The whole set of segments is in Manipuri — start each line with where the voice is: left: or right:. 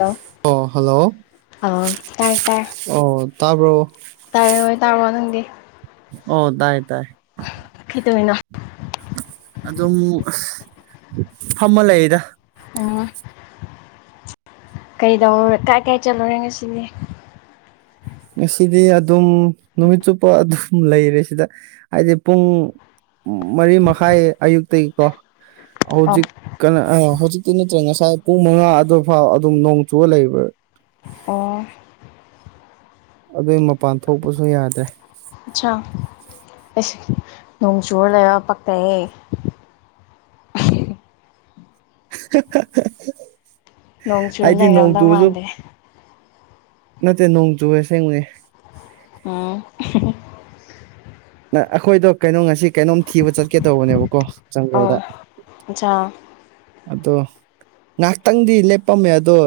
left: ꯂꯣ
right: ꯑꯣ ꯍꯜꯂꯣ
left: ꯑꯧ ꯇꯥꯏ ꯇꯥꯏ
right: ꯑꯣ ꯇꯥꯕ꯭ꯔꯣ
left: ꯇꯥꯔꯣꯏ ꯇꯥꯔꯕꯣ ꯅꯪꯗꯤ
right: ꯑꯣ ꯇꯥꯏ ꯇꯥꯏ
left: ꯀꯩꯗꯧꯏꯅꯣ
right: ꯑꯗꯨꯝ ꯑꯁ ꯐꯝꯃ ꯂꯩꯌꯦꯗ
left: ꯎ ꯀꯩꯗꯧꯔꯦ ꯀꯥꯏ ꯀꯥꯏ ꯆꯠꯂꯨꯔꯦ ꯉꯁꯤꯗꯤ
right: ꯉꯁꯤꯗꯤ ꯑꯗꯨꯝ ꯅꯨꯃꯤꯠ ꯆꯨꯞꯄ ꯑꯗꯨꯝ ꯂꯩꯔꯦ ꯁꯤꯗ ꯍꯥꯏꯗꯤ ꯄꯨꯡ ꯃꯔꯤ ꯃꯈꯥꯏ ꯑꯌꯨꯛꯇꯒꯤꯀꯣ
left: ꯑꯣ
right: ꯍꯧꯖꯤꯛ ꯀꯟꯅ ꯍꯧꯖꯤꯛꯇꯤ ꯅꯠꯇ꯭ꯔꯦ ꯉꯁꯥꯏ ꯄꯨꯡ ꯃꯉꯥ ꯑꯗꯨ ꯐꯥꯎ ꯑꯗꯨꯝ ꯅꯣꯡ ꯆꯨꯔ ꯂꯩꯔꯦ
left: ꯑꯣ
right: ꯑꯗꯨꯏ ꯃꯄꯥꯟ ꯊꯣꯛꯄꯁꯨ ꯌꯥꯗ꯭ꯔꯦ
left: ꯑꯆꯥ ꯑꯁ ꯅꯣꯡ ꯆꯨꯔ ꯂꯩꯔꯒ ꯄꯛꯇꯦꯍꯦ
right: [inaudible]
left: ꯅꯣꯡ ꯆꯨꯨꯔ
right: ꯍꯥꯏꯗꯤ ꯅꯣꯡ
left: ꯂꯩꯔꯝꯗꯧ
right: ꯆꯨꯕꯁꯨ
left: ꯃꯥꯟꯗꯦ
right: ꯅꯠꯇꯦ ꯅꯣꯡ ꯆꯨꯑꯦ ꯑꯁꯦꯡꯕꯅꯦ
left: ꯎꯝ
right: ꯅ ꯑꯩꯈꯣꯏꯗꯣ ꯀꯩꯅꯣ ꯉꯁꯤ ꯀꯩꯅꯣꯝ ꯊꯤꯕ ꯆꯠꯀꯦ ꯇꯧꯕꯅꯦꯕꯀꯣ ꯖꯪꯒꯜꯗ
left: ꯑꯠꯆꯥ
right: ꯑꯗꯣ ꯉꯩꯍꯥꯛꯇꯪꯗꯤ ꯂꯦꯞꯄꯝꯃꯦ ꯑꯗꯣ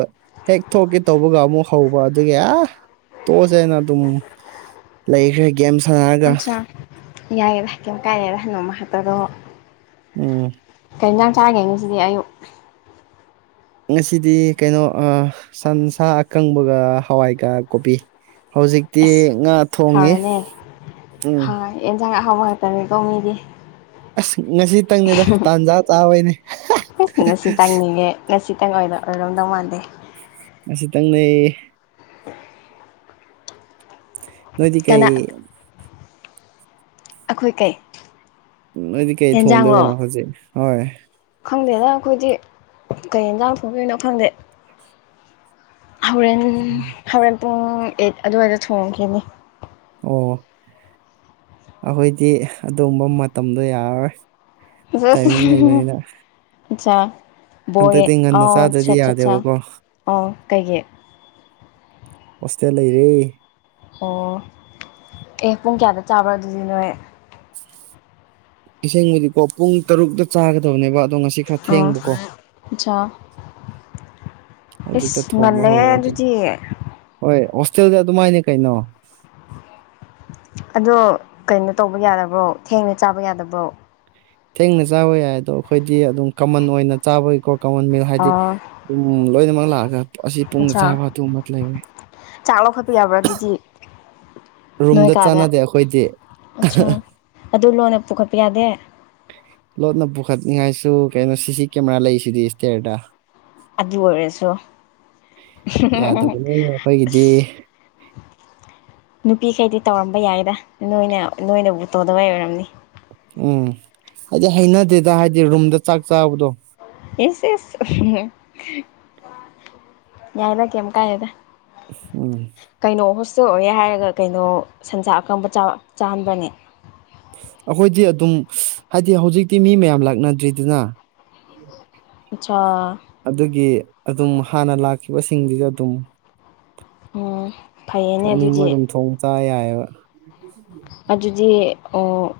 right: ꯍꯦꯛ ꯊꯣꯛꯀꯦ ꯇꯧꯕꯒ ꯑꯃꯨꯛ ꯍꯧꯕ ꯑꯗꯨꯒꯤ ꯑꯥ ꯇꯣꯛꯑꯁꯦꯅ ꯑꯗꯨꯝ ꯂꯩꯈ꯭ꯔꯦ ꯒꯦꯝ ꯁꯥꯟꯅꯔꯒ
left: ꯑꯠꯆꯥ ꯌꯥꯏꯑꯦꯕ ꯀꯔꯤꯝ ꯀꯥꯏꯗꯦꯗ ꯅꯣꯡꯃ ꯈꯛꯇꯗꯨꯕꯨ
right: ꯎꯝ
left: ꯀꯩ ꯌꯦꯟꯁꯥꯡꯡ ꯆꯥꯒꯦ ꯉꯁꯤꯗꯤ ꯑꯌꯨꯛ
right: ꯉꯁꯤꯗꯤ ꯀꯩꯅꯣ ꯑꯥ ꯁꯟꯁꯥ ꯑꯀꯪꯕꯒ ꯍꯋꯥꯏꯒ ꯀꯣꯕꯤ ꯍꯧꯖꯤꯛꯇꯤ
left: ꯑꯁ
right: ꯉꯥ ꯊꯣꯡꯉꯤ ꯎꯝ
left: ꯑꯦꯟꯁꯥꯡ ꯑꯍꯥꯎꯕ ꯉꯥꯛꯇꯅꯦ ꯀꯣ ꯃꯤꯗꯤ
right: ꯑꯁ ꯉꯁꯤꯇꯪꯅꯤꯗ ꯇꯥꯟꯖꯥ ꯆꯥꯕꯩꯅꯦ
left: ꯑꯩꯁ ꯉꯁꯤ ꯇꯪꯅꯤꯅꯦ ꯉꯁꯤꯇꯪ ꯑꯣꯏꯔꯝꯗꯧ ꯃꯥꯟꯗꯦ
right: ꯑꯁꯤꯇꯪꯅꯦ ꯅꯣꯏꯗꯤ
left: ꯀꯅꯥ
right: ꯀꯩ
left: ꯑꯩꯈꯣꯏ ꯀꯩ
right: ꯅꯣꯏꯗꯤ ꯀꯩ ꯊꯣꯡꯗꯣꯏꯕ
left: ꯍꯦꯟꯖꯥꯡꯂꯣ
right: ꯍꯧꯖꯤꯛ ꯍꯣꯏ
left: ꯈꯪꯗꯦꯗ ꯑꯩꯈꯣꯏꯗꯤ ꯀꯩ ꯌꯦꯟꯁꯥꯡ ꯊꯣꯡꯗꯣꯏꯅꯣ ꯈꯪꯗꯦ ꯍꯣꯔꯦꯟ ꯍꯣꯔꯦꯟ ꯄꯨꯡ ꯑꯩꯠ ꯑꯗꯨꯋꯥꯏꯗ ꯊꯣꯡꯈꯤꯅꯤ
right: ꯑꯣ ꯑꯩꯈꯣꯏꯗꯤ ꯑꯗꯨꯝꯕ ꯃꯇꯝꯗꯣ ꯌꯥꯔꯔꯣꯏ
left: ꯖꯦꯁ
right: ꯇꯥꯏꯃꯤꯡ ꯂꯩꯕꯅꯤꯅ
left: ꯑꯠꯁꯥ ꯕꯣꯏꯌꯦ
right: ꯍꯟꯗꯛꯇꯤ ꯉꯟꯅ
left: ꯑꯥꯎ
right: ꯆꯥꯗ꯭ꯔꯗꯤ
left: ꯆꯠ ꯆꯠꯆꯥ
right: ꯌꯥꯗꯦꯕꯀꯣ
left: ꯑꯧ ꯀꯩꯒꯤ
right: ꯍꯣꯁꯇꯦꯜ ꯂꯩꯔꯦ
left: ꯑꯣ ꯑꯦ ꯄꯨꯡ ꯀꯌꯥꯗ ꯆꯥꯕ꯭ꯔ ꯑꯗꯨꯗꯤ ꯅꯣꯏ
right: ꯑꯁꯦꯡꯕꯗꯤꯀꯣ ꯄꯨꯡ ꯇꯔꯨꯛꯇ ꯆꯥꯒꯗꯕꯅꯦꯕ ꯑꯗꯣ ꯉꯁꯤ ꯈꯔ
left: ꯑꯣ
right: ꯊꯦꯡꯕꯀꯣ
left: ꯑꯠꯆꯥ
right: ꯍꯧꯖꯤꯛꯇ
left: ꯏꯁ
right: ꯊꯣꯡꯕ
left: ꯉꯜꯂꯦꯍꯦ
right: ꯍꯧꯋꯦ ꯑꯗꯨ
left: ꯑꯗꯨꯗꯤ
right: ꯍꯣꯏ ꯍꯣꯁꯇꯦꯜꯗꯤ ꯑꯗꯨꯃꯥꯏꯅꯤ ꯀꯩꯅꯣ
left: ꯑꯗꯣ ꯀꯩꯅꯣ ꯇꯧꯕ ꯌꯥꯗꯕ꯭ꯔꯣ ꯊꯦꯡꯅ ꯆꯥꯕ ꯌꯥꯗꯕ꯭ꯔꯣ
right: ꯊꯦꯡꯅ ꯆꯥꯕ ꯌꯥꯏ ꯑꯗꯣ ꯑꯩꯈꯣꯏꯗꯤ ꯑꯗꯨꯝ ꯀꯃꯟ ꯑꯣꯏꯅ ꯆꯥꯕꯒꯤꯀꯣ ꯀꯃꯟ ꯃꯤꯜ ꯍꯥꯏꯗꯤ
left: ꯑꯣ
right: ꯎꯝ ꯂꯣꯏꯅꯃꯛ ꯂꯥꯛꯑꯒ ꯑꯁꯤ ꯄꯨꯡꯗ
left: ꯑꯠꯆꯥ
right: ꯆꯥꯕ ꯑꯗꯨꯝꯕ ꯂꯩꯔꯣꯏ
left: ꯆꯥꯛ ꯂꯧꯈꯠꯄ ꯌꯥꯕ꯭ꯔꯥ ꯑꯗꯨꯗꯤ ꯅꯣꯏ
right: ꯔꯨꯝꯗ
left: ꯀꯥꯗ
right: ꯆꯥꯟꯅꯗꯦ ꯑꯩꯈꯣꯏꯗꯤ
left: ꯑꯠꯆꯥ ꯑꯗꯨ ꯂꯣꯟꯅ ꯄꯨꯈꯠꯄ ꯌꯥꯗꯦ
right: ꯂꯣꯠꯅ ꯄꯨꯈꯠꯅꯤꯡꯉꯥꯏꯁꯨ ꯀꯩꯅꯣ ꯁꯤꯁꯤ ꯀꯦꯃꯦꯔꯥ ꯂꯩꯁꯤꯗꯤ ꯏꯁꯇ꯭ꯌꯔꯗ
left: ꯑꯗꯨ ꯑꯣꯏꯔꯁꯨ [unintelligible]
right: ꯌꯥꯗꯕꯅꯦ ꯑꯩꯈꯣꯏꯒꯤꯗꯤ
left: ꯑꯁ
right: [inaudible]
left: ꯅꯨꯄꯤꯈꯩꯗꯤ ꯇꯧꯔꯝꯕ ꯌꯥꯏꯗ ꯅꯣꯏꯅ ꯅꯣꯏꯅꯕꯨ ꯇꯧꯗꯕꯩ ꯑꯣꯏꯔꯝꯅꯤ
right: ꯎꯝ ꯍꯥꯏꯗꯤ ꯍꯩꯅꯗꯦꯗ ꯍꯥꯏꯗꯤ ꯔꯨꯝꯗ ꯆꯥꯛ ꯆꯥꯕꯗꯣ
left: ꯏꯁ ꯏꯁ ꯌꯥꯏꯗ ꯀꯦꯝ ꯀꯥꯏꯗꯦꯗ
right: ꯎꯝ
left: ꯀꯩꯅꯣ ꯍꯣꯁꯇꯦꯜ ꯑꯣꯏꯔꯦ ꯍꯥꯏꯔꯒ ꯀꯩꯅꯣ ꯁꯟꯖꯥ ꯑꯀꯪꯕ ꯆꯥ ꯆꯥꯍꯟꯕꯔꯅꯦ
right: ꯑꯈꯣꯏꯗꯤ ꯑꯗꯨꯝ ꯍꯥꯏꯗꯤ ꯍꯧꯖꯤꯛꯇꯤ ꯃꯤ ꯃꯌꯥꯝ ꯂꯥꯛꯅꯗ꯭ꯔꯤꯗꯅ
left: ꯑꯆꯥꯥ
right: ꯑꯗꯨꯒꯤ ꯑꯗꯨꯝ ꯍꯥꯟꯅ ꯂꯥꯛꯈꯤꯕꯁꯤꯡꯗꯨꯁꯨ ꯑꯗꯨꯝ
left: ꯎꯝ ꯐꯩꯌꯦꯅꯦ
right: ꯊꯣꯛꯅꯤꯡꯕ
left: ꯑꯗꯨꯗꯤ
right: ꯑꯗꯨꯝ ꯊꯣꯡ ꯆꯥ ꯌꯥꯏꯑꯦꯕ
left: ꯑꯗꯨꯗꯤ ꯑꯣ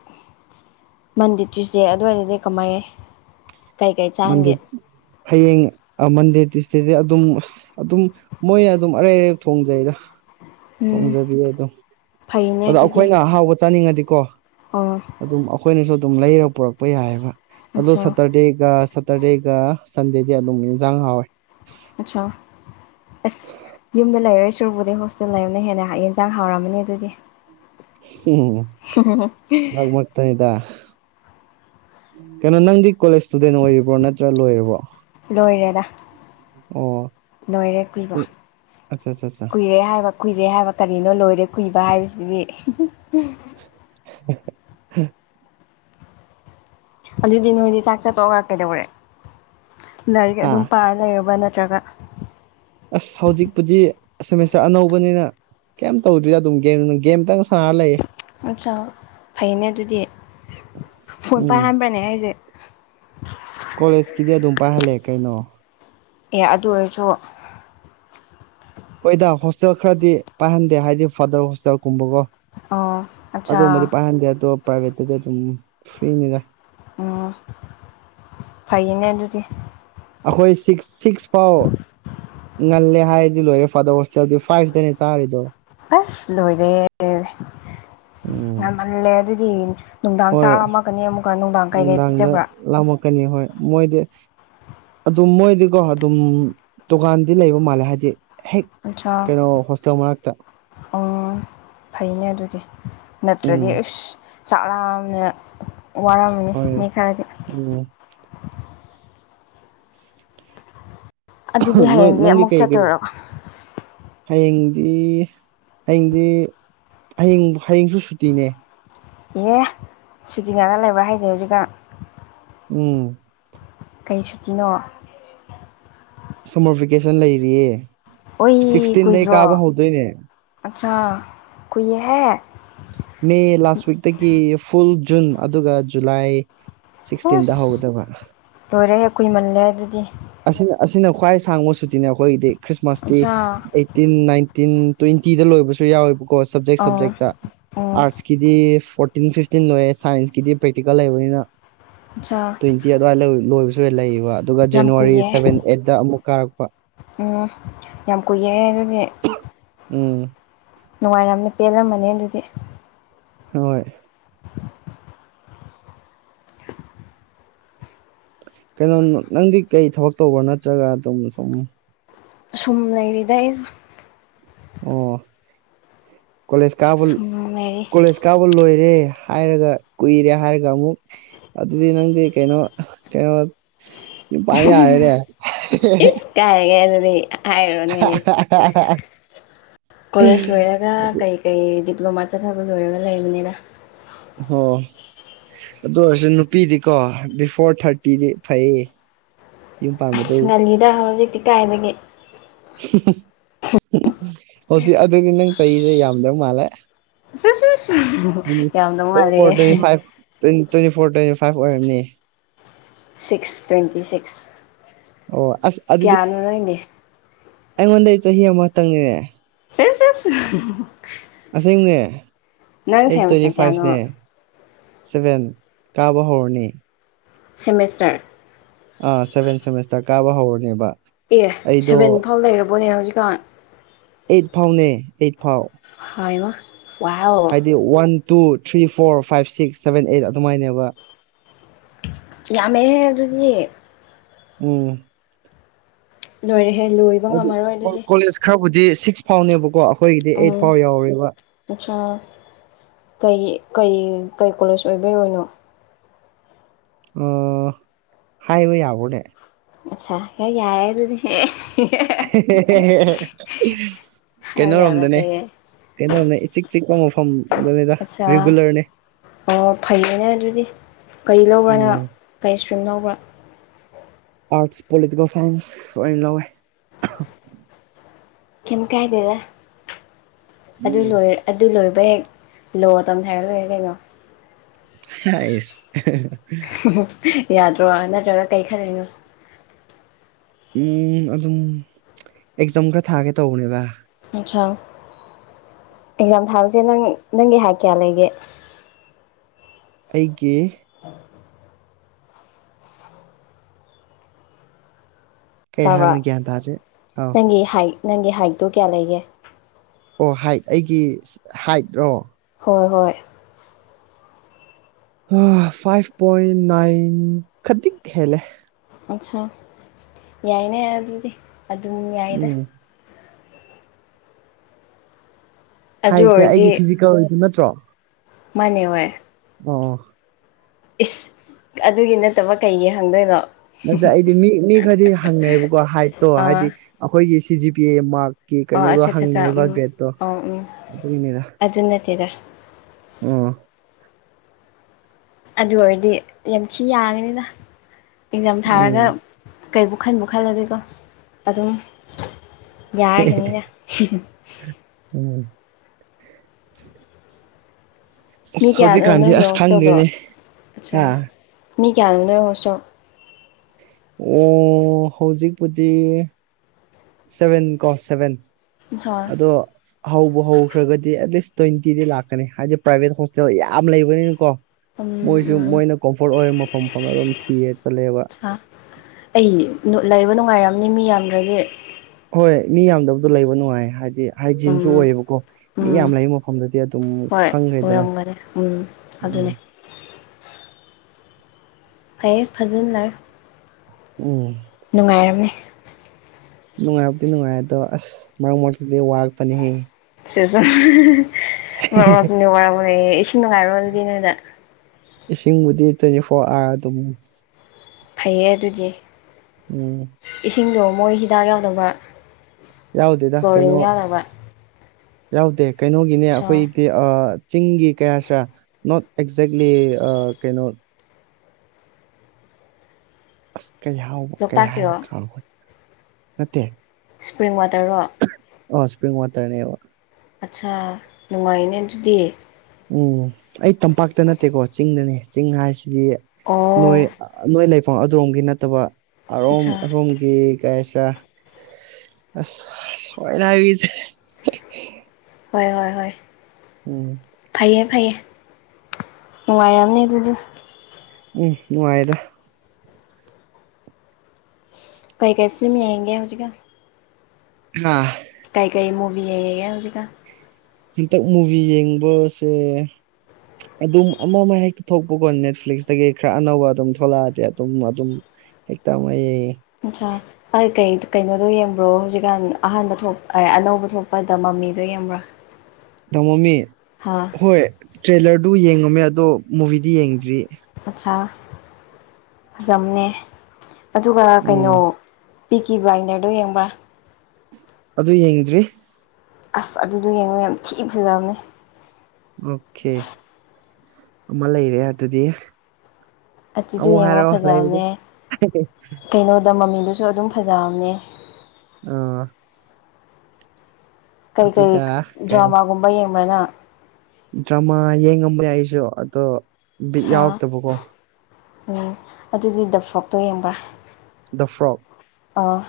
left: ꯃꯟꯗꯤ ꯇꯨꯋꯤꯁꯗꯦ ꯑꯗꯨꯋꯥꯏꯗꯗꯤ ꯀꯃꯥꯏ ꯀꯩꯀꯩ
right: ꯃꯟꯗꯦ
left: ꯆꯥꯍꯟꯒꯦ
right: ꯍꯌꯦꯡ ꯃꯟꯗꯦ ꯇꯨꯋꯤꯁꯗꯦꯁꯦ ꯑꯗꯨꯝ ꯑꯁ ꯑꯗꯨꯝ ꯃꯣꯏ ꯑꯗꯨꯝ ꯑꯔꯩ ꯑꯔꯩꯕ ꯊꯣꯡꯖꯩꯗ
left: ꯎꯝ
right: ꯊꯣꯡꯖꯕꯤꯌꯦ ꯑꯗꯨꯝ
left: ꯐꯩꯅꯦ
right: ꯑꯗꯣ
left: ꯑꯗꯨꯗꯤ
right: ꯑꯩꯈꯣꯏꯅ ꯑꯍꯥꯎꯕ ꯆꯥꯅꯤꯡꯉꯗꯤꯀꯣ
left: ꯑꯣ
right: ꯑꯗꯨꯝ ꯑꯩꯈꯣꯏꯅꯁꯨ ꯑꯗꯨꯝ ꯂꯩꯔ ꯄꯨꯔꯛꯄ ꯌꯥꯏꯑꯦꯕ ꯑꯗꯣ
left: ꯑꯠꯆꯥ
right: ꯁꯇꯔꯗꯦꯒ ꯁꯇ꯭ꯔꯗꯦꯒ ꯁꯟꯗꯦꯗꯤ ꯑꯗꯨꯝ ꯏꯟꯁꯥꯡ ꯍꯥꯎꯋꯦ
left: ꯑꯆꯥꯥ ꯑꯁ ꯌꯨꯝꯗ ꯂꯩꯔꯣꯏ ꯁꯔꯨꯕꯨꯗꯤ ꯍꯣꯁꯇꯦꯜ ꯂꯩꯕꯅ ꯍꯦꯟꯅ ꯌꯦꯟꯁꯥꯡ ꯍꯥꯎꯔꯝꯃꯅꯤ ꯑꯗꯨꯗꯤ
right: ꯎꯝ
left: [unintelligible]
right: ꯑꯇꯩꯗ ꯀꯩꯅꯣ ꯅꯪꯗꯤ ꯀꯣꯂꯦꯖ ꯏꯁꯇꯨꯗꯦꯟ ꯑꯣꯏꯔꯤꯕꯣ ꯅꯠꯇ꯭ꯔ ꯂꯣꯏꯔꯕꯣ
left: ꯂꯣꯏꯔꯦꯗ
right: ꯑꯣ
left: ꯂꯣꯏꯔꯦ ꯀꯨꯏꯕ
right: ꯑꯠꯆꯥ ꯑꯠꯆꯥ ꯑꯠꯆꯥ
left: ꯀꯨꯏꯔꯦ ꯍꯥꯏꯕ ꯀꯨꯏꯔꯦ ꯍꯥꯏꯕ ꯀꯔꯤꯅꯣ ꯂꯣꯏꯔꯦ ꯀꯨꯏꯕ ꯍꯥꯏꯕꯁꯤꯗꯤ
right: [unintelligible]
left: ꯑꯗꯨꯗꯤ ꯅꯣꯏꯗꯤ ꯆꯥꯛ ꯆꯥꯊꯣꯛꯑꯒ ꯀꯩꯗꯧꯔꯦ ꯂꯥꯏꯔꯤꯛ ꯑꯗꯨꯝ
right: ꯍꯥ
left: ꯄꯥꯔ ꯂꯩꯔꯕ꯭ꯔꯥ ꯅꯠꯇ꯭ꯔꯒ
right: ꯑꯁ ꯍꯧꯖꯤꯛꯄꯨꯗꯤ ꯁꯦꯃꯤꯁꯇꯔ ꯑꯅꯧꯕꯅꯤꯅ ꯀꯩꯝ ꯇꯧꯗ꯭ꯔꯤꯗ ꯑꯗꯨꯝ ꯒꯦꯝ ꯒꯦꯝꯇꯪ ꯁꯥꯟꯅꯔ ꯂꯩꯌꯦ
left: ꯑꯠꯆꯥꯥ ꯐꯩꯅꯦ ꯑꯗꯨꯗꯤ ꯐꯣꯟ
right: ꯎꯝ
left: ꯄꯥꯏꯍꯟꯕ꯭ꯔꯅꯦ ꯍꯥꯏꯖꯦ
right: ꯀꯣꯂꯦꯖꯀꯤꯗꯤ ꯑꯗꯨꯝ ꯄꯥꯏꯍꯜꯂꯦ ꯀꯩꯅꯣ
left: ꯑꯦ ꯑꯗꯨ ꯑꯣꯏꯔꯁꯨ
right: ꯍꯣꯏꯗ ꯍꯣꯁꯇꯦꯜ ꯈꯔꯗꯤ ꯄꯥꯏꯍꯟꯗꯦ ꯍꯥꯏꯗꯤ ꯐꯥꯗꯔ ꯍꯣꯁꯇꯦꯜ ꯀꯨꯝꯕꯀꯣ
left: ꯑꯣ
right: ꯑꯗꯨꯝꯕꯗꯤ
left: ꯑꯠꯆꯥ
right: ꯄꯥꯏꯍꯟꯗꯦ ꯑꯗꯣ ꯄ꯭ꯔꯥꯏꯕꯦꯠꯇꯗꯤ ꯑꯗꯨꯝ ꯐ꯭ꯔꯤꯅꯤꯗ
left: ꯎꯝ ꯐꯩꯅꯦ ꯑꯗꯨꯗꯤ
right: ꯑꯩꯈꯣꯏ ꯁꯤꯛꯁ ꯁꯤꯛꯁ ꯐꯥꯎ ꯉꯜꯂꯦ ꯍꯥꯏꯗꯤ ꯂꯣꯏꯔꯦ ꯐꯥꯗꯔ ꯍꯣꯁꯇꯦꯜꯗꯤ ꯐꯥꯏꯚꯇꯅꯦ ꯆꯥꯔꯤꯗꯣ꯫
left: ꯑꯁ ꯂꯣꯏꯔꯦ
right: ꯎꯝ
left: ꯉꯝꯃꯜꯂꯦ ꯑꯗꯨꯗꯤ꯫ ꯅꯨꯡꯗꯥꯡ
right: ꯍꯣꯏ
left: ꯆꯥꯛ ꯂꯥꯝꯃꯛꯀꯅꯤ ꯑꯃꯨꯛꯀ ꯅꯨꯡꯗꯥꯡ ꯀꯩꯀꯩ
right: ꯅꯨꯡꯗꯥꯡꯗ
left: ꯄꯤꯖꯕ꯭ꯔꯥ?
right: ꯂꯥꯝꯃꯛꯀꯅꯤ ꯍꯣꯏ ꯃꯣꯏꯗꯤ ꯑꯗꯨꯝ ꯃꯣꯏꯗꯤꯀꯣ ꯑꯗꯨꯝ ꯗꯨꯀꯥꯟꯗꯤ ꯂꯩꯕ ꯃꯥꯜꯂꯦ ꯍꯥꯏꯗꯤ ꯍꯦꯛ ꯀꯩꯅꯣ ꯍꯣꯁꯇꯦꯜ ꯃꯔꯥꯛꯇ꯫
left: ꯑꯣ ꯐꯩꯅꯦ ꯑꯗꯨꯗꯤ ꯅꯠꯇ꯭ꯔꯗꯤ
right: ꯎꯝ
left: ꯏꯁ ꯆꯥꯛꯂꯥꯝꯅ ꯋꯥꯔꯝꯃꯅꯤ ꯃꯤ ꯈꯔꯗꯤ꯫
right: ꯎꯝ
left: ꯑꯗꯨꯗꯤ
right: ꯅꯣꯏ
left: ꯍꯌꯦꯡꯗꯤ
right: ꯅꯪꯗꯤ
left: ꯑꯃꯨꯛ
right: ꯀꯩ ꯀꯩ
left: ꯆꯠꯇꯣꯏꯔꯣ
right: ꯍꯌꯦꯡꯗꯤ ꯍꯌꯦꯡꯗꯤ ꯍꯌꯦꯡ ꯍꯌꯦꯡꯁꯨ ꯁꯨꯇꯤꯅꯦ꯫
left: ꯑꯦ ꯁꯨꯇꯤ ꯉꯥꯗ ꯂꯩꯕ꯭ꯔꯥ ꯍꯥꯏꯖꯦ ꯍꯧꯖꯤꯛꯀꯥꯟ꯫
right: ꯎꯝ
left: ꯀꯩ ꯁꯨꯇꯤꯅꯣ꯫
right: ꯁꯨꯃꯔ ꯚꯦꯀꯦꯁꯟ ꯂꯩꯔꯤꯌꯦ꯫
left: ꯍꯣꯏ
right: ꯁꯤꯛꯁꯇꯤꯟꯗꯩ
left: ꯀꯨꯏꯗ꯭ꯔꯣ
right: ꯀꯥꯕ ꯍꯧꯗꯣꯏꯅꯦ
left: ꯑꯠꯆꯥꯥ ꯀꯨꯏꯍꯦ꯫
right: ꯃꯦ ꯂꯥꯁ ꯋꯤꯛꯇꯒꯤ ꯐꯨꯜ ꯖꯨꯟ ꯑꯗꯨꯒ ꯖꯨꯂꯥꯏ꯫ ꯁꯤꯛꯁꯇꯤꯟꯗ
left: ꯑꯁ
right: ꯍꯧꯒꯗꯕ
left: ꯂꯣꯏꯔꯦꯍꯦ ꯀꯨꯏꯃꯜꯂꯦ ꯑꯗꯨꯗꯤ꯫
right: ꯑꯁꯤ ꯑꯁꯤꯅ ꯈ꯭ꯋꯥꯏ ꯁꯥꯡꯕ ꯁꯨꯇꯤꯅꯦ ꯑꯩꯈꯣꯏꯒꯤꯗꯤ ꯈ꯭ꯔꯤꯁꯃꯥꯁꯇꯤ
left: ꯑꯠꯆꯥ
right: ꯑꯩ ꯇꯤꯟ ꯅꯥꯏꯟꯇꯤꯟ ꯇ꯭ꯋꯦꯟꯇꯤꯗ ꯂꯣꯏꯕꯁꯨ ꯌꯥꯎꯋꯦꯕꯀꯣ ꯁꯞꯖꯦꯛ
left: ꯑꯧ
right: ꯁꯞꯖꯦꯛꯇ
left: ꯎꯝ
right: ꯑꯥꯔꯠꯁ ꯀꯤꯗꯤ ꯐꯣꯔꯇꯤꯟ ꯐꯤꯐꯇꯤꯟ ꯂꯣꯏꯑꯦ ꯁꯥꯏꯟꯁꯀꯤꯗꯤ ꯄ꯭ꯔꯦꯛꯇꯤꯀꯦꯜ ꯂꯩꯕꯅꯤꯅ꯫
left: ꯑꯠꯆꯥ
right: ꯇ꯭ꯋꯦꯟꯇꯤ ꯑꯗꯨꯋꯥꯏ ꯂꯧ ꯂꯣꯏꯕꯁꯨ ꯂꯩꯌꯦꯕ꯫ ꯑꯗꯨꯒ
left: ꯌꯥꯝ
right: ꯖꯦꯅꯋꯥꯔꯤ
left: ꯀꯨꯏꯌꯦ
right: ꯁꯚꯦꯟ ꯑꯩꯠꯗ ꯑꯃꯨꯛ ꯀꯥꯔꯛꯄ꯫
left: ꯎꯝ ꯌꯥꯝ ꯀꯨꯏꯌꯦꯍꯦ ꯑꯗꯨꯗꯤ
right: ꯎꯝ
left: ꯅꯨꯡꯉꯥꯏꯔꯝꯅꯤ ꯄꯦꯟꯂꯝꯃꯅꯤ ꯑꯗꯨꯗꯤ꯫
right: ꯍꯣꯏ ꯀꯩꯅꯣ ꯅꯪꯗꯤ ꯀꯩ ꯊꯕꯛ ꯇꯧꯕ꯭ꯔꯥ ꯅꯠꯇ꯭ꯔꯒ ꯑꯗꯨꯝ ꯁꯨꯝ
left: ꯁꯨꯝ ꯂꯩꯔꯤꯗ ꯑꯩꯖꯨ꯫
right: ꯑꯣ ꯀꯣꯂꯦꯖ ꯀꯥꯕꯜ
left: ꯁꯨꯝ ꯂꯩꯔꯤ
right: ꯀꯣꯂꯦꯖ ꯀꯥꯕ ꯂꯣꯏꯔꯦ ꯍꯥꯏꯔꯒ ꯀꯨꯏꯔꯦ ꯍꯥꯏꯔꯒ ꯑꯃꯨꯛ ꯑꯗꯨꯗꯤ ꯅꯪꯗꯤ ꯀꯩꯅꯣ ꯀꯩꯅꯣ ꯌꯨꯝ ꯄꯥꯟ ꯌꯥꯔꯦꯅꯦ
left: ꯏꯁ ꯀꯥꯢꯌꯦ ꯑꯗꯨꯗꯤ ꯍꯥꯏꯔꯣꯅꯩ ꯀꯣꯂꯦꯖ ꯂꯣꯏꯔꯒ ꯀꯩ ꯑꯩ ꯗꯤꯄ꯭ꯂꯣꯃꯥ ꯆꯠꯊꯕ ꯂꯣꯏꯔꯒ ꯂꯩꯕꯅꯤꯗ꯫
right: ꯑꯣ ꯑꯗꯨ ꯑꯣꯏꯔꯁꯨ ꯅꯨꯄꯤꯗꯤꯀꯣ ꯕꯤꯐꯣꯔ ꯊꯥꯔꯇꯤꯗꯤ ꯐꯩꯌꯦ꯫ ꯌꯨꯝ
left: ꯑꯁ
right: ꯄꯥꯟꯕꯗꯨ
left: ꯉꯜꯂꯤꯗ ꯍꯧꯖꯤꯛꯇꯤ ꯀꯥꯏꯗꯒꯤ꯫
right: ꯍꯧꯖꯤꯛ ꯑꯗꯨꯗꯤ ꯅꯪ ꯆꯍꯤꯖꯦ ꯌꯥꯝꯗꯕ ꯃꯥꯜꯂꯦ꯫
left: ꯁꯤꯁꯤꯁ
right: twenty four twenty five ꯇ꯭ꯋꯦꯟ twenty four twenty five ꯑꯣꯏꯔꯝꯅꯤ꯫
left: Six twenty six.
right: ꯑꯣ ꯑꯁ ꯑꯗꯨꯗꯤ
left: ꯀꯌꯥꯅꯣ ꯅꯪꯗꯤ
right: ꯑꯩꯉꯣꯟꯗꯩ ꯆꯍꯤ ꯑꯃꯇꯪꯅꯤꯅꯦ꯫
left: ꯁꯤꯁ ꯁꯤꯁ
right: ꯑꯁꯦꯡꯅꯦ
left: ꯅꯪ
right: ꯑꯩ ꯇ꯭ꯋꯦꯟꯇꯤ
left: ꯁꯦꯃꯤꯁꯇꯔ ꯀꯌꯥꯅꯣ
right: ꯐꯥꯏꯚꯅꯦ꯫ ꯁꯚꯦꯟ ꯀꯥꯕ ꯍꯧꯔꯅꯤ꯫
left: ꯁꯦꯃꯤꯁꯇꯔ
right: ꯑ ꯁꯚꯦꯟ ꯁꯦꯃꯤꯁꯇꯔ ꯀꯥꯕ ꯍꯧꯕꯅꯦꯕ
left: ꯑꯦ ꯁꯚꯦꯟ ꯐꯥꯎ ꯂꯩꯔꯕꯣꯅꯦ ꯍꯧꯖꯤꯛꯀꯥꯟ
right: ꯑꯩꯠ ꯐꯥꯎꯅꯦ ꯑꯩꯠ ꯐꯥꯎ
left: ꯍꯥꯏ ꯋꯥ
right: ꯍꯥꯏꯗꯤ one two three four five six seven eight ꯑꯗꯨꯃꯥꯏꯅꯦꯕ
left: ꯌꯥꯝꯃꯦꯍꯦ ꯑꯗꯨꯗꯤ
right: ꯎꯝ
left: ꯂꯣꯏꯔꯦꯍꯦ ꯂꯣꯏ
right: ꯍꯥꯏꯗꯤ ꯀꯣ ꯀꯣꯂꯦꯖ ꯈꯔꯕꯨꯗꯤ ꯁꯤꯛꯁ ꯐꯥꯎ ꯅꯦꯕꯀꯣ ꯑꯩꯈꯣꯏꯒꯤꯗꯤ ꯑꯩꯠ ꯐꯥꯎ ꯌꯧꯔꯦꯕ
left: ꯑꯠꯆꯥꯥ ꯀꯩ ꯀꯩ ꯀꯩ ꯀꯣꯂꯦꯖ ꯑꯣꯏꯕꯩꯑꯣꯢꯅꯣ
right: ꯑ ꯍꯥꯏꯋ ꯌꯥꯕꯣꯅꯦ
left: ꯑꯠꯆꯥꯥ ꯍꯩ ꯌꯥꯔꯦ ꯑꯗꯨꯗꯤ ꯑꯦ ꯍꯦꯍꯦ
right: [unintelligible]
left: ꯍꯥꯏꯕ
right: ꯀꯩꯅꯣ ꯔꯣꯝꯗꯅꯦ
left: ꯌꯥꯔꯣꯏꯌꯦ
right: ꯀꯩꯅꯣꯅꯦ ꯏꯆꯤꯛ ꯆꯤꯛꯄ ꯃꯐꯝ
left: ꯑꯠꯆꯥ ꯑꯣ ꯐꯩꯌꯦꯅꯦ ꯑꯗꯨꯗꯤ ꯀꯩ ꯂꯧꯕ꯭ꯔ
right: ꯎꯝ
left: ꯅꯪ ꯀꯩ ꯏꯁ꯭ꯇ꯭ꯔꯤꯝ ꯂꯧꯕ꯭ꯔꯥ
right: ꯑꯥꯔꯠꯁ ꯄꯣꯂꯤꯇꯤꯀꯦꯜ ꯁꯥꯏꯟꯁ ꯑꯣꯢ ꯂꯧꯋꯦ
left: ꯀꯩꯝ ꯀꯥꯏꯗꯦꯗ ꯑꯗꯨ
right: ꯎꯝ
left: ꯂꯣꯏꯔ ꯑꯗꯨ ꯂꯣꯏꯕ ꯍꯦꯛ ꯂꯣ ꯇꯝꯊꯔ ꯂꯣꯏꯔꯦ ꯀꯩꯅꯣ
right: ꯍꯥꯏꯁ [unintelligible]
left: ꯌꯥꯗ꯭ꯔꯣ ꯅꯠꯇ꯭ꯔꯒ ꯀꯩ ꯈꯜꯂꯤꯅꯣ
right: ꯎꯝ ꯑꯗꯨꯝ ꯑꯦꯛꯖꯥꯝ ꯈꯔ ꯊꯥꯒꯦ ꯇꯧꯕꯅꯤꯗ
left: ꯑꯦꯛꯖꯥꯝ ꯑꯦꯛꯖꯥꯝ ꯊꯥꯕꯁꯦ ꯅꯪ ꯅꯪꯒꯤ ꯍꯥꯏ ꯀꯌꯥ ꯂꯩꯒꯦ
right: ꯑꯩꯒꯤ
left: [inaudible]
right: ꯀꯩ
left: ꯇꯥꯕ꯭ꯔꯥ
right: ꯍꯥꯏꯕꯅꯣ ꯒ꯭ꯌꯥꯟ ꯇꯥꯗ꯭ꯔꯦ ꯑꯧ
left: ꯅꯪꯒꯤ ꯍꯥꯢꯠ ꯅꯪꯒꯤ ꯍꯥꯏꯠꯇꯣ ꯀꯌꯥ ꯂꯩꯒꯦ
right: ꯑꯣ ꯍꯥꯏꯠ ꯑꯩꯒꯤ ꯍꯥꯏꯠ ꯔꯣ
left: ꯍꯣꯏ ꯍꯣꯏ
right: ꯍꯥ ꯐꯥꯏꯚ ꯄꯣꯏꯟ ꯅꯥꯏꯟ ꯈꯗꯤꯛ ꯍꯦꯜꯂꯦ
left: ꯑꯠꯁꯥ ꯌꯥꯏꯅꯦ ꯑꯗꯨꯗꯤ ꯑꯗꯨꯝ ꯌꯥꯏꯗ
right: ꯎꯝ
left: ꯑꯗꯨ
right: ꯍꯥꯏꯁꯦ ꯑꯩꯒꯤ ꯐꯤꯖꯤꯀꯦꯜꯒꯤꯗꯨ ꯅꯠꯇ꯭ꯔꯣ
left: ꯃꯥꯟꯅꯦ ꯍꯣꯏ
right: ꯑꯣ
left: ꯏꯁ ꯑꯗꯨꯒꯤ ꯅꯠꯇꯕ ꯀꯩꯒꯤ ꯍꯪꯗꯣꯏꯅꯣ
right: ꯅꯠꯇꯦ ꯑꯩꯗꯤ ꯃꯤ ꯃꯤ ꯈꯔꯗꯤ ꯍꯪꯅꯩꯕꯀꯣ ꯍꯥꯏꯠꯇꯣ
left: ꯑꯥ
right: ꯍꯥꯏꯗꯤ ꯑꯩꯈꯣꯏꯒꯤ ꯁꯤ ꯖꯤ ꯄꯤ ꯑꯦ ꯃꯥꯔꯛ ꯀꯤ
left: ꯑꯥ
right: ꯀꯩꯅꯣꯗꯣ
left: ꯑꯠꯆꯥ ꯆꯥ ꯆꯥ
right: ꯍꯪꯅꯩꯕ
left: ꯎꯝ
right: ꯒ꯭ꯔꯦꯠꯇꯣ
left: ꯑꯥ ꯎꯝ
right: ꯑꯗꯨꯒꯤꯅꯤꯗ
left: ꯑꯗꯨ ꯅꯠꯇꯦꯗ
right: ꯑꯝ
left: ꯑꯗꯨ ꯑꯣꯏꯔꯗꯤ ꯌꯥꯝ ꯊꯤ ꯌꯥꯒꯅꯤꯅ ꯑꯦꯛꯖꯥꯝ ꯊꯥꯔꯒ
right: ꯎꯝ
left: ꯀꯩꯕꯨ ꯈꯟꯕꯨ ꯈꯜꯂꯗꯤꯀꯣ ꯑꯗꯨꯝ ꯌꯥꯈꯤꯅꯤꯗ
right: ꯎꯝ
left: ꯃꯤ
right: ꯑꯁ
left: ꯀꯌꯥꯅꯣ
right: ꯍꯧꯖꯤꯛꯀꯥꯟꯗꯤ
left: ꯅꯣꯏꯒꯤ
right: ꯑꯁ
left: ꯍꯣꯁꯇꯦꯜꯗꯣ
right: ꯈꯪꯗ꯭ꯔꯦꯅꯦ ꯍꯥ
left: ꯑꯠꯆꯥ ꯃꯤ ꯀꯌꯥꯅꯣ ꯅꯣꯢ ꯍꯣꯁꯇꯦꯜ
right: ꯑꯣ ꯍꯧꯖꯤꯛꯄꯨꯗꯤ ꯁꯚꯦꯟ ꯀꯣ ꯁꯚꯦꯟ ꯑꯗꯣ ꯍꯧꯕꯨ ꯍꯧꯈ꯭ꯔꯒꯗꯤ ꯑꯦꯠꯂꯤꯁ ꯇ꯭ꯋꯦꯟꯇꯤꯗꯤ ꯂꯥꯛꯀꯅꯤ ꯍꯥꯏꯗꯤ ꯄ꯭ꯔꯥꯏꯚꯦꯠ ꯍꯣꯁꯇꯦꯜ ꯌꯥꯝ ꯂꯩꯕꯅꯤꯅ ꯀꯣ
left: ꯎꯝ
right: ꯃꯣꯏꯁꯨ
left: ꯎꯝ ꯎꯝ
right: ꯃꯣꯏꯅ ꯀꯣꯝꯐꯣꯔꯠ ꯑꯣꯏꯕ ꯃꯐꯝ ꯐꯝꯗ ꯑꯗꯨꯝ ꯊꯤꯔ ꯆꯠꯂꯦꯕ
left: ꯑ ꯑꯩ [unintelligible] ꯂꯩꯕ ꯅꯨꯡꯉꯥꯏꯔꯝꯅꯤ ꯃꯤ ꯌꯥꯝꯗ꯭ꯔꯗꯤ
right: ꯍꯣꯏ ꯃꯤ ꯌꯥꯝꯗꯕꯗꯣ ꯂꯩꯕ ꯅꯨꯡꯉꯥꯏ ꯍꯥꯏꯗꯤ ꯍꯥꯏꯖꯤꯟꯁꯨ
left: ꯎꯝ
right: ꯑꯣꯏꯌꯦꯕꯀꯣ ꯃꯤ ꯌꯥꯝ
left: ꯎꯝ
right: ꯂꯩꯕ ꯃꯐꯝꯗꯗꯤ ꯑꯗꯨꯝ
left: ꯍꯣꯏ
right: ꯈꯪꯒ꯭ꯔꯦꯗꯅ
left: ꯑꯣꯏꯔꯝꯒꯅꯤ ꯎꯝ ꯑꯗꯨꯅꯤ ꯐꯩꯌꯦ ꯐꯖꯟ ꯂꯩꯌꯣ
right: ꯎꯝ
left: ꯅꯨꯡꯉꯥꯏꯔꯝꯅꯤ
right: ꯅꯨꯡꯉꯥꯏꯕꯨꯗꯤ ꯅꯨꯡꯉꯥꯏ ꯑꯗꯣ ꯑꯁ ꯃꯔꯛ ꯃꯔꯛꯇꯗꯤ ꯋꯥꯔꯛꯄꯅꯤ ꯍꯦ
left: ꯁꯤꯁꯨ [unintelligible] ꯃꯔꯛ ꯃꯔꯛ ꯋꯥꯕꯁꯨ ꯏꯁꯤꯡ ꯅꯨꯡꯉꯥꯏꯕ꯭ꯔꯣ ꯑꯗꯨꯗꯤ ꯅꯣꯏꯗ
right: ꯏꯁꯤꯡꯕꯨꯗꯤ ꯇ꯭ꯋꯦꯟꯇꯤ ꯐꯣꯔ ꯑꯥꯔ ꯑꯗꯨꯝ
left: ꯐꯩꯌꯦ ꯑꯗꯨꯗꯤ
right: ꯎꯝ
left: ꯏꯁꯤꯡꯗꯣ ꯃꯣꯏ ꯍꯤꯗꯥꯛ ꯌꯥꯎꯗꯕ꯭ꯔꯥ
right: ꯌꯥꯎꯗꯦꯗ ꯀꯩꯅꯣ
left: ꯀ꯭ꯂꯣꯔꯤꯟ ꯌꯥꯎꯗꯕ꯭ꯔꯥ
right: ꯌꯥꯎꯗꯦ ꯀꯩꯅꯣꯒꯤꯅꯦ ꯑꯈꯣꯏ
left: ꯑꯠꯆꯥ
right: ꯑꯥ ꯆꯤꯡꯒꯤ ꯀꯩ ꯍꯥꯢꯁꯤꯔꯥ ꯅꯣꯠ ꯑꯦꯛꯖꯦꯛꯂꯤ ꯑ ꯀꯩꯅꯣ ꯑꯁ ꯀꯩ ꯍꯥꯎꯕ ꯀꯩ ꯍꯥꯏꯕ
left: ꯂꯣꯛꯇꯥꯛꯀꯤꯔꯣ
right: ꯈꯪꯉꯣꯢ ꯅꯠꯇꯦ
left: ꯁ꯭ꯄ꯭ꯔꯤꯡ ꯋꯥꯇꯔꯔꯣ
right: ꯑ ꯁꯄ꯭ꯔꯤꯡ ꯋꯥꯇꯔꯅꯦꯕ
left: ꯑꯠꯁꯥ ꯅꯨꯡꯉꯥꯏꯅꯦ ꯑꯗꯨꯗꯤ
right: ꯎꯝ ꯑꯩ ꯇꯝꯄꯥꯛꯇ ꯅꯠꯇꯦꯀꯣ ꯆꯤꯡꯗꯅꯦ ꯆꯤꯡ ꯍꯥꯏꯁꯤꯗꯤ ꯅꯣꯏ
left: ꯑꯣ
right: ꯅꯣꯏ ꯂꯩꯐꯝ ꯑꯗꯣꯝꯒꯤ ꯅꯠꯇꯕ ꯑꯥꯔꯣꯝ
left: ꯑꯠꯆꯥ
right: ꯑꯁꯣꯝ ꯒꯤ ꯀꯩ ꯍꯥꯏꯁꯤꯔꯥ [unintelligible] ꯑꯁ ꯍꯣꯔꯦꯟ [unintelligible]
left: ꯍꯣꯏ ꯍꯣꯏ ꯍꯣꯏ
right: ꯎꯝ
left: ꯐꯩꯌꯦ ꯐꯩꯌꯦ ꯅꯨꯡꯉꯥꯏꯔꯝꯅꯤ ꯑꯗꯨꯗꯤ
right: ꯎꯝ ꯅꯨꯡꯉꯥꯏꯗ
left: ꯀꯩ ꯀꯩ ꯐ꯭ꯂꯤꯝ ꯌꯦꯡꯒꯦ ꯍꯧꯖꯤꯛꯀꯥꯟ
right: ꯍꯥꯥ
left: ꯀꯩ ꯀꯩ ꯃꯨꯕꯤ ꯌꯦꯉꯤꯒꯦ ꯍꯧꯖꯤꯛꯀꯥꯟ
right: ꯍꯟꯇꯛ ꯃꯨꯚꯤ ꯌꯦꯡꯕꯁꯦ ꯑꯗꯨꯝ ꯑꯃ ꯑꯃ ꯍꯦꯛꯇ ꯊꯣꯛꯄꯀꯣ ꯅꯦꯠꯐ꯭ꯂꯤꯛꯁꯇꯒꯤ ꯈ꯭ꯔ ꯑꯅꯧꯕ ꯑꯗꯨꯝ ꯊꯣꯛꯂꯛꯑꯗꯤ ꯑꯗꯨꯝ ꯑꯗꯨꯝ ꯍꯦꯛꯇ ꯑꯃ ꯌꯦꯡꯉꯦ
left: ꯑꯠꯆꯥ ꯍ ꯣꯢ ꯀꯩ ꯀꯩꯅꯣꯗꯨ ꯌꯦꯡꯕ꯭ꯔꯣ ꯍꯧꯖꯤꯛꯀꯥꯟ ꯑꯍꯥꯟꯕ ꯊꯣꯛ ꯑꯅꯧꯕ ꯊꯣꯛꯄ ꯗꯥꯃꯃꯤꯗꯣ ꯌꯦꯡꯕ꯭ꯔꯣ
right: ꯗꯥꯃꯃꯤ
left: ꯍꯥꯥ
right: ꯍꯣꯏ ꯇ꯭ꯔꯦꯂꯔꯗꯨ ꯌꯦꯡꯉꯝꯃꯦ ꯑꯗꯣ ꯃꯨꯚꯤꯗꯤ ꯌꯦꯡꯗ꯭ꯔꯤ
left: ꯑꯠꯆꯥ ꯐꯖꯝꯅꯦ ꯑꯗꯨꯒ
right: ꯎꯝ
left: ꯀꯩꯅꯣ ꯄꯤꯀꯤ ꯕꯥꯏꯅꯔꯗꯣ ꯌꯦꯡꯕ꯭ꯔꯥ
right: ꯑꯗꯨ ꯌꯦꯡꯗ꯭ꯔꯤ
left: ꯑꯁ ꯑꯗꯨꯗꯣ ꯌꯦꯡꯉꯣ ꯌꯥꯝ ꯊꯤ ꯐꯖꯕꯅꯦ
right: ꯑꯣꯈꯦ ꯑꯃ ꯂꯩꯔꯦ ꯑꯗꯨꯗꯤ
left: ꯑꯗꯨꯗꯣ
right: ꯑꯃꯨꯛ
left: ꯌꯦꯡꯉꯣ
right: ꯍꯥꯏꯔꯛꯑꯣ ꯂꯩꯔꯗꯤ
left: ꯐꯖꯕꯅꯦ
right: ꯍꯤ ꯍꯥ
left: ꯀꯩꯅꯣꯗ ꯃꯃꯤꯗꯨꯁꯨ ꯑꯗꯨꯝ ꯐꯖꯝꯅꯦ
right: ꯑꯣ
left: ꯀꯩꯀꯩ
right: ꯀꯩ
left: ꯗ꯭ꯔꯃꯥꯒꯨꯝꯕ ꯌꯦꯡꯕ꯭ꯔ ꯅꯪ
right: ꯗ꯭ꯔꯃꯥ ꯌꯦꯡꯉꯝꯕ ꯌꯥꯏ ꯑꯩꯁꯨ ꯑꯗꯣ ꯕꯤꯠ
left: ꯑꯠꯆꯥ
right: ꯌꯥꯎꯇꯕꯀꯣ
left: ꯎꯝ ꯑꯗꯨꯗꯤ ꯗ ꯐ꯭ꯂꯣꯞꯇꯣ ꯌꯦꯡꯕ꯭ꯔꯥ
right: ꯗ ꯐ꯭ꯔꯣꯞ
left: ꯑꯥꯎ